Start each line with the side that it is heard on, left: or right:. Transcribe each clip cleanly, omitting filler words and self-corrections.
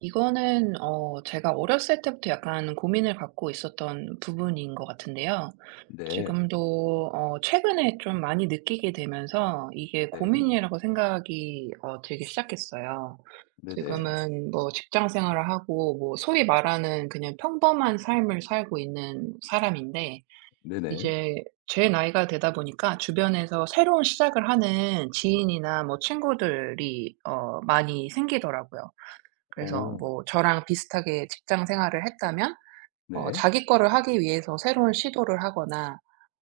right: 이거는 제가 어렸을 때부터 약간 고민을 갖고 있었던 부분인 것 같은데요.
left: 네.
right: 지금도 최근에 좀 많이 느끼게 되면서 이게
left: 네.
right: 고민이라고 생각이 들기 시작했어요.
left: 네네.
right: 지금은 뭐 직장 생활을 하고 뭐 소위 말하는 그냥 평범한 삶을 살고 있는 사람인데,
left: 네네.
right: 이제 제 나이가 되다 보니까 주변에서 새로운 시작을 하는 지인이나 뭐 친구들이 많이 생기더라고요. 그래서
left: 어.
right: 뭐 저랑 비슷하게 직장 생활을 했다면
left: 네.
right: 자기 거를 하기 위해서 새로운 시도를 하거나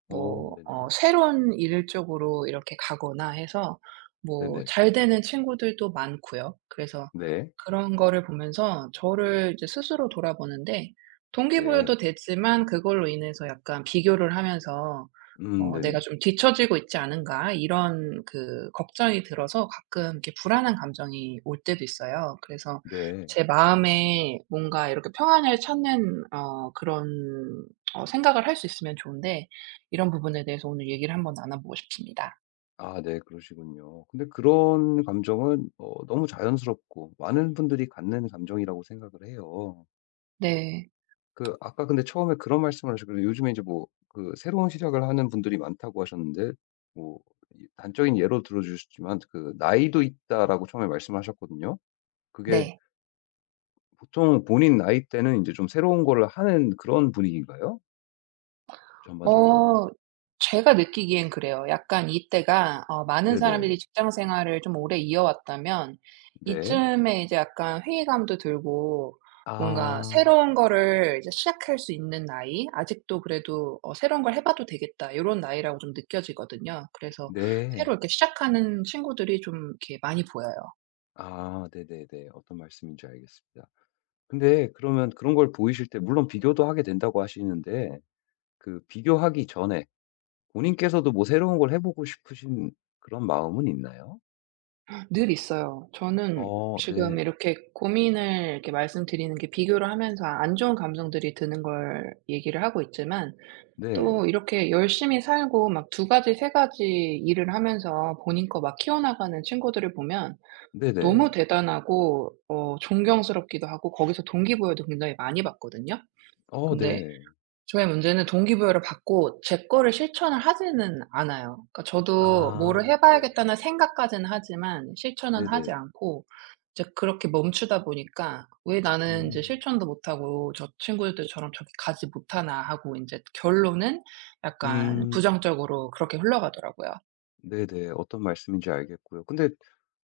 left: 어
right: 뭐
left: 네네.
right: 새로운 일 쪽으로 이렇게 가거나 해서 뭐
left: 네네.
right: 잘 되는 친구들도 많고요. 그래서
left: 네.
right: 그런 거를 보면서 저를 이제 스스로 돌아보는데,
left: 네.
right: 동기부여도 됐지만 그걸로 인해서 약간 비교를 하면서
left: 네네.
right: '내가 좀 뒤처지고 있지 않은가.' 이런 그 걱정이 들어서 가끔 이렇게 불안한 감정이 올 때도 있어요. 그래서
left: 네.
right: 제 마음에 뭔가 이렇게 평안을 찾는 그런 생각을 할 수 있으면 좋은데, 이런 부분에 대해서 오늘 얘기를 한번 나눠보고 싶습니다.
left: 아 네. 그러시군요. 근데 그런 감정은 너무 자연스럽고 많은 분들이 갖는 감정이라고 생각을 해요.
right: 네.
left: 그 아까 근데 처음에 그런 말씀을 하셨거든요. 요즘에 이제 뭐 그 새로운 시작을 하는 분들이 많다고 하셨는데 뭐 이 단적인 예로 들어 주셨지만 그 "나이도 있다."라고 처음에 말씀하셨거든요. 그게
right: 네.
left: 보통 본인 나이 때는 이제 좀 새로운 거를 하는 그런 분위기인가요? 전반적으로?
right: 어 제가 느끼기엔 그래요. 약간 이때가 많은 사람들이
left: 네네.
right: 직장 생활을 좀 오래 이어왔다면,
left: 네.
right: 이쯤에 이제 약간 회의감도 들고, 뭔가
left: 아.
right: 새로운 거를 이제 시작할 수 있는 나이, 아직도 그래도 '새로운 걸 해 봐도 되겠다.' 요런 나이라고 좀 느껴지거든요. 그래서 새로
left: 네.
right: 이렇게 시작하는 친구들이 좀 이렇게 많이 보여요.
left: 아 네네네. 어떤 말씀인지 알겠습니다. 근데 그러면 그런 걸 보이실 때 물론 비교도 하게 된다고 하시는데 그 비교하기 전에 본인께서도 뭐 새로운 걸 해 보고 싶으신 그런 마음은 있나요?
right: 늘 있어요. 저는
left: 어
right: 지금
left: 네.
right: 이렇게 고민을 이렇게 말씀드리는 게 비교를 하면서 아, 안 좋은 감정들이 드는 걸 얘기를 하고 있지만,
left: 네.
right: 또 이렇게 열심히 살고 막 두 가지 세 가지 일을 하면서 본인 거 막 키워나가는 친구들을 보면 너무
left: 네네.
right: 대단하고 존경스럽기도 하고 거기서 동기부여도 굉장히 많이 받거든요.
left: 어
right: 근데
left: 네.
right: 저의 문제는 동기부여를 받고 제 거를 실천을 하지는 않아요. 그러니까 저도 '뭐를
left: 아
right: 해
left: 네.
right: 봐야겠다.'는 생각까지는 하지만 실천은 하지
left: 네네.
right: 않고, 이제 그렇게 멈추다 보니까 '왜 나는 이제
left: 음.
right: 실천도 못 하고 저 친구들처럼 저기 가지 못하나.' 하고, 이제 결론은 약간
left: 음.
right: 부정적으로 그렇게 흘러가더라고요.
left: 네네. 어떤 말씀인지 알겠고요. 근데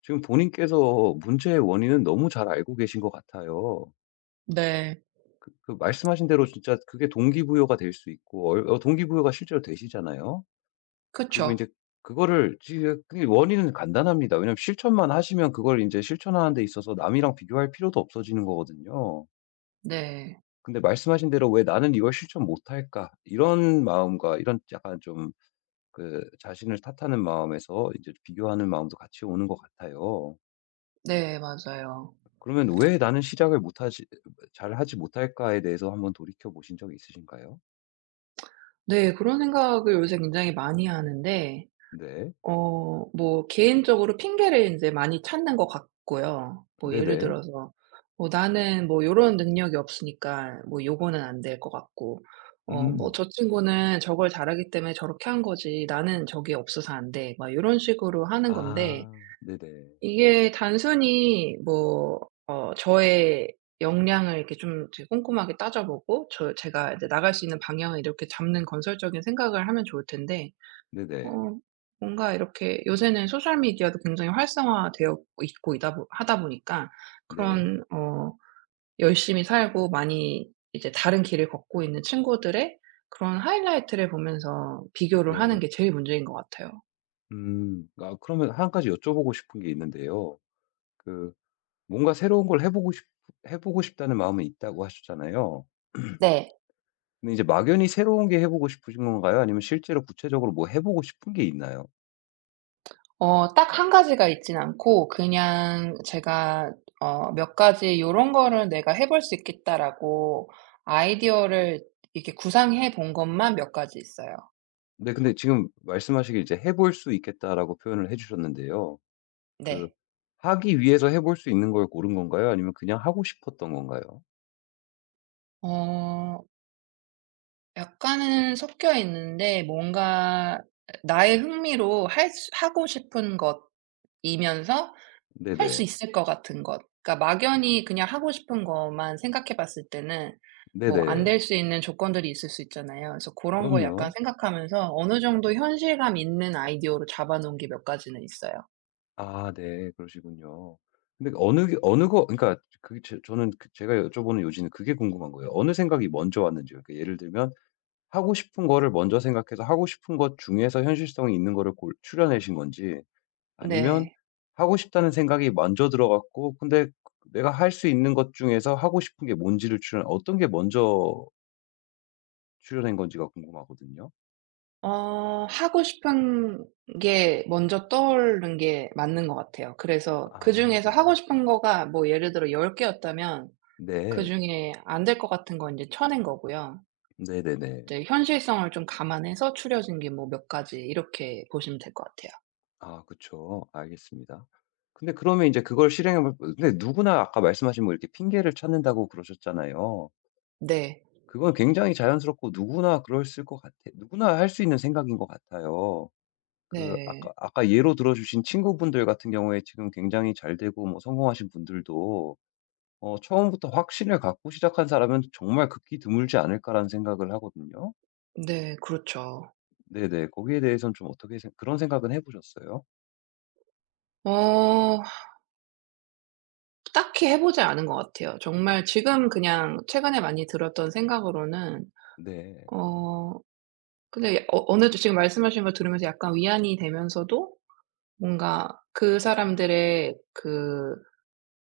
left: 지금 본인께서 문제의 원인은 너무 잘 알고 계신 것 같아요.
right: 네.
left: 그 말씀하신 대로 진짜 그게 동기부여가 될 수 있고, 동기부여가 실제로 되시잖아요. 그리고
right: 그쵸.
left: 이제 그거를, 지금 그 원인은 간단합니다. 왜냐면 실천만 하시면 그걸 이제 실천하는 데 있어서 남이랑 비교할 필요도 없어지는 거거든요.
right: 네.
left: 근데 말씀하신 대로 왜 나는 이걸 실천 못할까? 이런 마음과 이런 약간 좀 그 자신을 탓하는 마음에서 이제 비교하는 마음도 같이 오는 것 같아요.
right: 네, 맞아요.
left: 그러면 '왜 나는 시작을 못하지 잘하지 못할까.'에 대해서 한번 돌이켜 보신 적이 있으신가요?
right: 네, 그런 생각을 요새 굉장히 많이 하는데,
left: 네.
right: 뭐 개인적으로 핑계를 인제 많이 찾는 것 같고요. 뭐 예를
left: 네네.
right: 들어서 뭐 나는 뭐 요런 능력이 없으니까 뭐 요거는 안 될 것 같고, 뭐
left: 음.
right: "저 친구는 저걸 잘하기 때문에 저렇게 한 거지. 나는 저게 없어서 안 돼." 막 요런 식으로 하는 건데,
left: 아. 네네.
right: 이게 단순히 뭐 저의 역량을 이렇게 좀 이제 꼼꼼하게 따져 보고 저 제가 이제 나갈 수 있는 방향을 이렇게 잡는 건설적인 생각을 하면 좋을 텐데,
left: 네네.
right: 어 뭔가 이렇게 요새는 소셜 미디어도 굉장히 활성화되어 있고 이다 보 하다 보니까,
left: 네.
right: 그런 열심히 살고 많이 이제 다른 길을 걷고 있는 친구들의 그런 하이라이트를 보면서 비교를 하는
left: 네.
right: 게 제일 문제인 것 같아요.
left: 음. 아 그러면 한 가지 여쭤보고 싶은 게 있는데요. 그 뭔가 새로운 걸 해 보고 싶 해 보고 싶다는 마음이 있다고 하셨잖아요.
right: 네.
left: 근데 이제 막연히 새로운 게 해 보고 싶으신 건가요? 아니면 실제로 구체적으로 뭐 해 보고 싶은 게 있나요?
right: 딱 한 가지가 있진 않고 그냥 제가 몇 가지 '요런 거를 내가 해볼 수 있겠다.'라고 아이디어를 이렇게 구상해 본 것만 몇 가지 있어요.
left: 네 근데 지금 말씀하시길 이제 "해 볼 수 있겠다."라고 표현을 해 주셨는데요. 그
right: 네.
left: 하기 위해서 해볼 수 있는 걸 고른 건가요? 아니면 그냥 하고 싶었던 건가요?
right: 어. 약간은 섞여 있는데, 뭔가 나의 흥미로 할 수 하고 싶은 것이면서 할 수
left: 네네.
right: 있을 것 같은 것. 그러니까 막연히 그냥 하고 싶은 것만 생각해 봤을 때는 뭐 안
left: 네네.
right: 될 수 있는 조건들이 있을 수 있잖아요. 그래서 고런 거 약간
left: 그럼요.
right: 생각하면서 어느 정도 현실감 있는 아이디어로 잡아 놓은 게 몇 가지는 있어요.
left: 아 네. 그러시군요. 근데 어느 게 어느 거 그러니까 그게 제 저는 그 제가 여쭤보는 요지는 그게 궁금한 거예요. 어느 생각이 먼저 왔는지요. 그러니까 예를 들면 하고 싶은 거를 먼저 생각해서 하고 싶은 것 중에서 현실성이 있는 거를 골 추려내신 건지 아니면
right: 네.
left: 하고 싶다는 생각이 먼저 들어 갔고 근데 내가 할 수 있는 것 중에서 하고 싶은 게 뭔지를 추려 어떤 게 먼저 출연한 건지가 궁금하거든요.
right: 하고 싶은 게 먼저 떠오르는 게 맞는 것 같아요. 그래서
left: 아
right: 그중에서 하고
left: 네.
right: 싶은 거가 뭐 예를 들어 10 개였다면
left: 네.
right: 그중에 안 될 것 같은 건 이제 쳐낸 거고요.
left: 네네네.
right: 이제 현실성을 좀 감안해서 추려진 게 뭐 몇 가지 이렇게 보시면 될 것 같아요.
left: 아 그쵸. 알겠습니다. 근데 그러면 이제 그걸 실행해 볼 어, 근데 누구나 아까 말씀하신 뭐 이렇게 핑계를 찾는다고 그러셨잖아요.
right: 네.
left: 그건 굉장히 자연스럽고 누구나 그럴을것 같아 누구나 할 수 있는 생각인 것 같아요. 그
right: 네.
left: 아까 아까 예로 들어주신 친구분들 같은 경우에 지금 굉장히 잘 되고 뭐 성공하신 분들도 어 처음부터 확신을 갖고 시작한 사람은 정말 극히 드물지 않을까라는 생각을 하거든요.
right: 네, 그렇죠.
left: 네네. 거기에 대해서는 좀 어떻게 생 그런 생각은 해 보셨어요?
right: 어 딱히 해 보지 않은 것 같아요. 정말 지금 그냥 최근에 많이 들었던 생각으로는,
left: 네.
right: 어 근데 예, 어느 쪽 지금 말씀하신 걸 들으면서 약간 위안이 되면서도, 뭔가 그 사람들의 그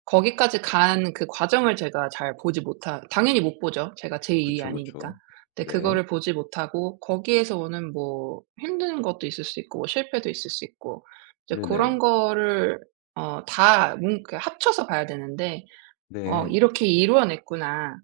right: 거기까지 간 그 과정을 제가 잘 보지 못하 당연히 못 보죠. 제가 제 일이
left: 그쵸,
right: 아니니까.
left: 그쵸.
right: 근데
left: 네.
right: 그거를 보지 못하고 거기에서 오는 뭐 힘든 것도 있을 수 있고 뭐 실패도 있을 수 있고, 이제 런
left: 네네.
right: 거를 다 뭉 그 합쳐서 봐야 되는데 '어
left: 네.
right: 이렇게 이루어냈구나.'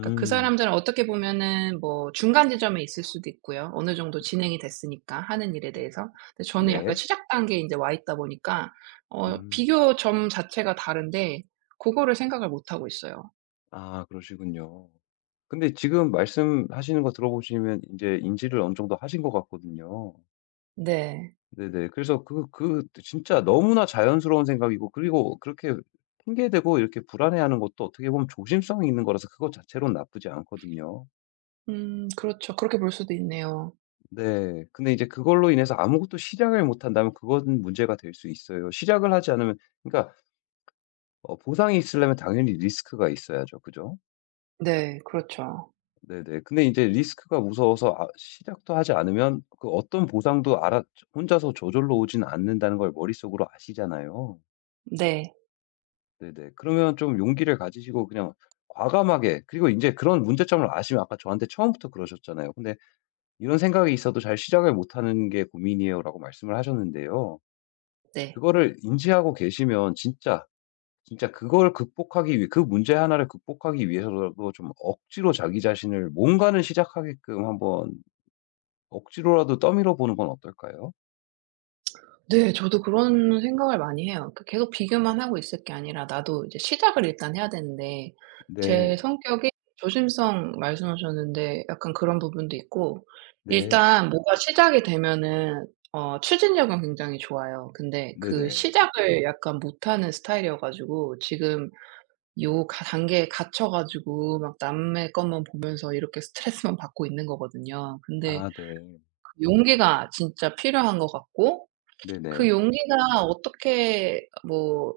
right: 그러니까 그 사람들은 어떻게 보면은 뭐 중간 지점에 있을 수도 있고요. 어느 정도 진행이 됐으니까, 하는 일에 대해서. 근데 저는 약간
left: 네.
right: 시작 단계에 인제 와 있다 보니까
left: 음.
right: 비교점 자체가 다른데, 고거를 생각을 못 하고 있어요.
left: 아 그러시군요. 근데 지금 말씀하시는 거 들어보시면 이제 인지를 어느 정도 하신 것 같거든요.
right: 네.
left: 네네. 그래서 진짜 너무나 자연스러운 생각이고 그리고 그렇게 핑계대고 이렇게 불안해하는 것도 어떻게 보면 조심성이 있는 거라서 그것 자체로는 나쁘지 않거든요.
right: 음, 그렇죠. 그렇게 볼 수도 있네요.
left: 네. 근데 이제 그걸로 인해서 아무것도 시작을 못 한다면 그건 문제가 될 수 있어요. 시작을 하지 않으면 그러니까 어 보상이 있으려면 당연히 리스크가 있어야죠. 그죠?
right: 네. 그렇죠.
left: 네네. 근데 이제 리스크가 무서워서 아 시작도 하지 않으면 그 어떤 보상도 알아 혼자서 저절로 오진 않는다는 걸 머릿속으로 아시잖아요.
right: 네.
left: 네네. 그러면 좀 용기를 가지시고 그냥 과감하게 그리고 이제 그런 문제점을 아시면 아까 저한테 처음부터 그러셨잖아요. 근데 "이런 생각이 있어도 잘 시작을 못 하는 게 고민이에요."라고 말씀을 하셨는데요.
right: 네.
left: 그거를 인지하고 계시면 진짜 그걸 극복하기 위해 그 문제 하나를 극복하기 위해서라도 좀 억지로 자기 자신을 뭔가는 시작하게끔 한번 억지로라도 떠밀어 보는 건 어떨까요?
right: 네, 저도 그런 생각을 많이 해요. 그 계속 비교만 하고 있을 게 아니라 나도 이제 시작을 일단 해야 되는데,
left: 네.
right: 제 성격이 조심성 말씀하셨는데 약간 그런 부분도 있고,
left: 네.
right: 일단 뭐가 시작이 되면은 추진력은 굉장히 좋아요. 근데 그
left: 네네.
right: 시작을 약간 못하는 스타일이어 가지고 지금 요 가 단계에 갇혀 가지고 막 남의 것만 보면서 이렇게 스트레스만 받고 있는 거거든요. 근데
left: 아 네.
right: 그 용기가 진짜 필요한 것 같고, 그
left: 네네.
right: 용기가 어떻게 뭐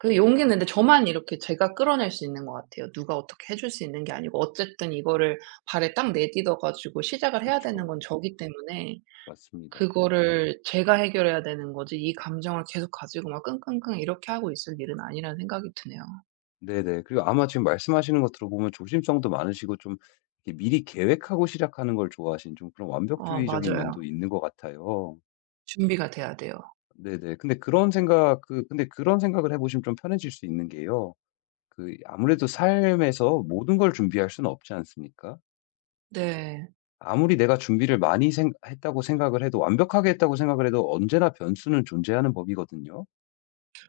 right: 그 용기는 근데 저만 이렇게 제가 끌어낼 수 있는 것 같아요. 누가 어떻게 해줄 수 있는 게 아니고, 어쨌든 이거를 발에 딱 내딛어 가지고 시작을 해야 되는
left: 그쵸.
right: 건 저기 때문에,
left: 맞습니다.
right: 그거를 제가 해결해야 되는 거지 이 감정을 계속 가지고 막 끙끙끙 이렇게 하고 있을 일은 아니라는 생각이 드네요.
left: 네네. 그리고 아마 지금 말씀하시는 것 들어보면 조심성도 많으시고 좀 이렇게 미리 계획하고 시작하는 걸 좋아하신 좀 그런 완벽주의적인 면도
right: 맞아요.
left: 있는 것 같아요.
right: 준비가 돼야 돼요.
left: 네네. 근데 그런 생각을 해 보시면 좀 편해질 수 있는 게요. 그 아무래도 삶에서 모든 걸 준비할 수는 없지 않습니까?
right: 네.
left: 아무리 내가 준비를 많이 생 했다고 생각을 해도 완벽하게 했다고 생각을 해도 언제나 변수는 존재하는 법이거든요.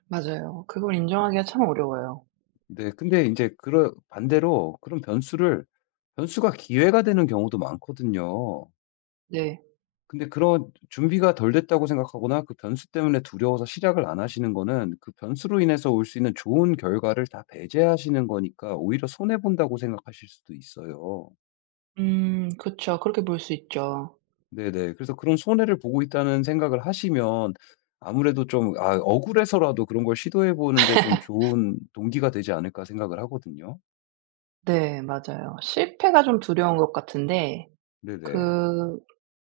right: 맞아요. 그걸 인정하기가 참 어려워요.
left: 네. 근데 이제 그런 반대로 그런 변수를 변수가 기회가 되는 경우도 많거든요.
right: 네.
left: 근데 그런 준비가 덜 됐다고 생각하거나 그 변수 때문에 두려워서 시작을 안 하시는 거는 그 변수로 인해서 올 수 있는 좋은 결과를 다 배제하시는 거니까 오히려 손해 본다고 생각하실 수도 있어요.
right: 음, 그쵸. 그렇게 볼 수 있죠.
left: 네네. 그래서 그런 손해를 보고 있다는 생각을 하시면 아무래도 좀 아 억울해서라도 그런 걸 시도해 보는데 좀 좋은 동기가 되지 않을까 생각을 하거든요.
right: 네, 맞아요. 실패가 좀 두려운 것 같은데,
left: 네네.
right: 그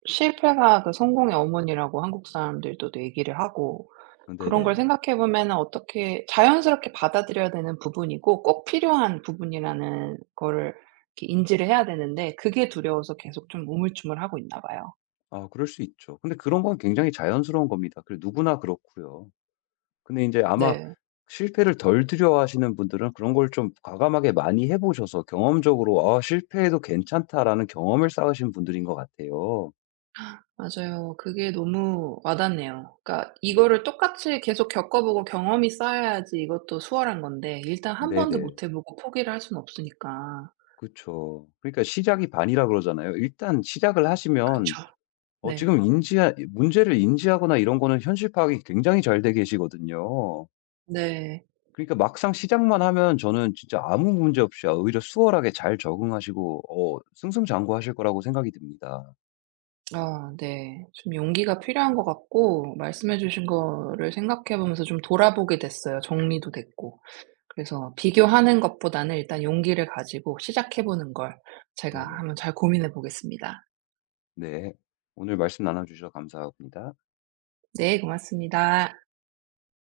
right: 실패가 그 성공의 어머니라고 한국 사람들도 얘기를 하고,
left: 아
right: 그런 걸
left: 네네.
right: 생각해 보면은 어떻게 자연스럽게 받아들여야 되는 부분이고 꼭 필요한 부분이라는 거를 이렇게 인지를 해야 되는데, 그게 두려워서 계속 좀 우물쭈물하고 있나 봐요.
left: 아 그럴 수 있죠. 근데 그런 건 굉장히 자연스러운 겁니다. 그 누구나 그렇고요. 근데 이제 아마
right: 네.
left: 실패를 덜 두려워하시는 분들은 그런 걸 좀 과감하게 많이 해 보셔서 경험적으로 '아 실패해도 괜찮다.'라는 경험을 쌓으신 분들인 것 같아요.
right: 맞아요. 그게 너무 와닿네요. 그러니까 이거를 똑같이 계속 겪어보고 경험이 쌓여야지 이것도 수월한 건데, 일단 한 번도
left: 네네.
right: 못해 보고 포기를 할 수는 없으니까.
left: 그쵸. 그러니까 "시작이 반이라." 그러잖아요. 일단 시작을
right: 그
left: 하시면
right: 죠
left: 어
right: 네.
left: 지금 인지 문제를 인지하거나 이런 거는 현실 파악이 굉장히 잘 돼 계시거든요.
right: 네.
left: 그러니까 막상 시작만 하면 저는 진짜 아무 문제 없이 아 오히려 수월하게 잘 적응하시고 어 승승장구하실 거라고 생각이 듭니다.
right: 아, 네. 좀 용기가 필요한 것 같고, 말씀해 주신 거를 생각해 보면서 좀 돌아보게 됐어요, 정리도 됐고. 그래서 비교하는 것보다는 일단 용기를 가지고 시작해 보는 걸 제가
left: 네네.
right: 한번 잘 고민해 보겠습니다.
left: 네. 오늘 말씀 나눠주셔서 감사합니다.
right: 네, 고맙습니다.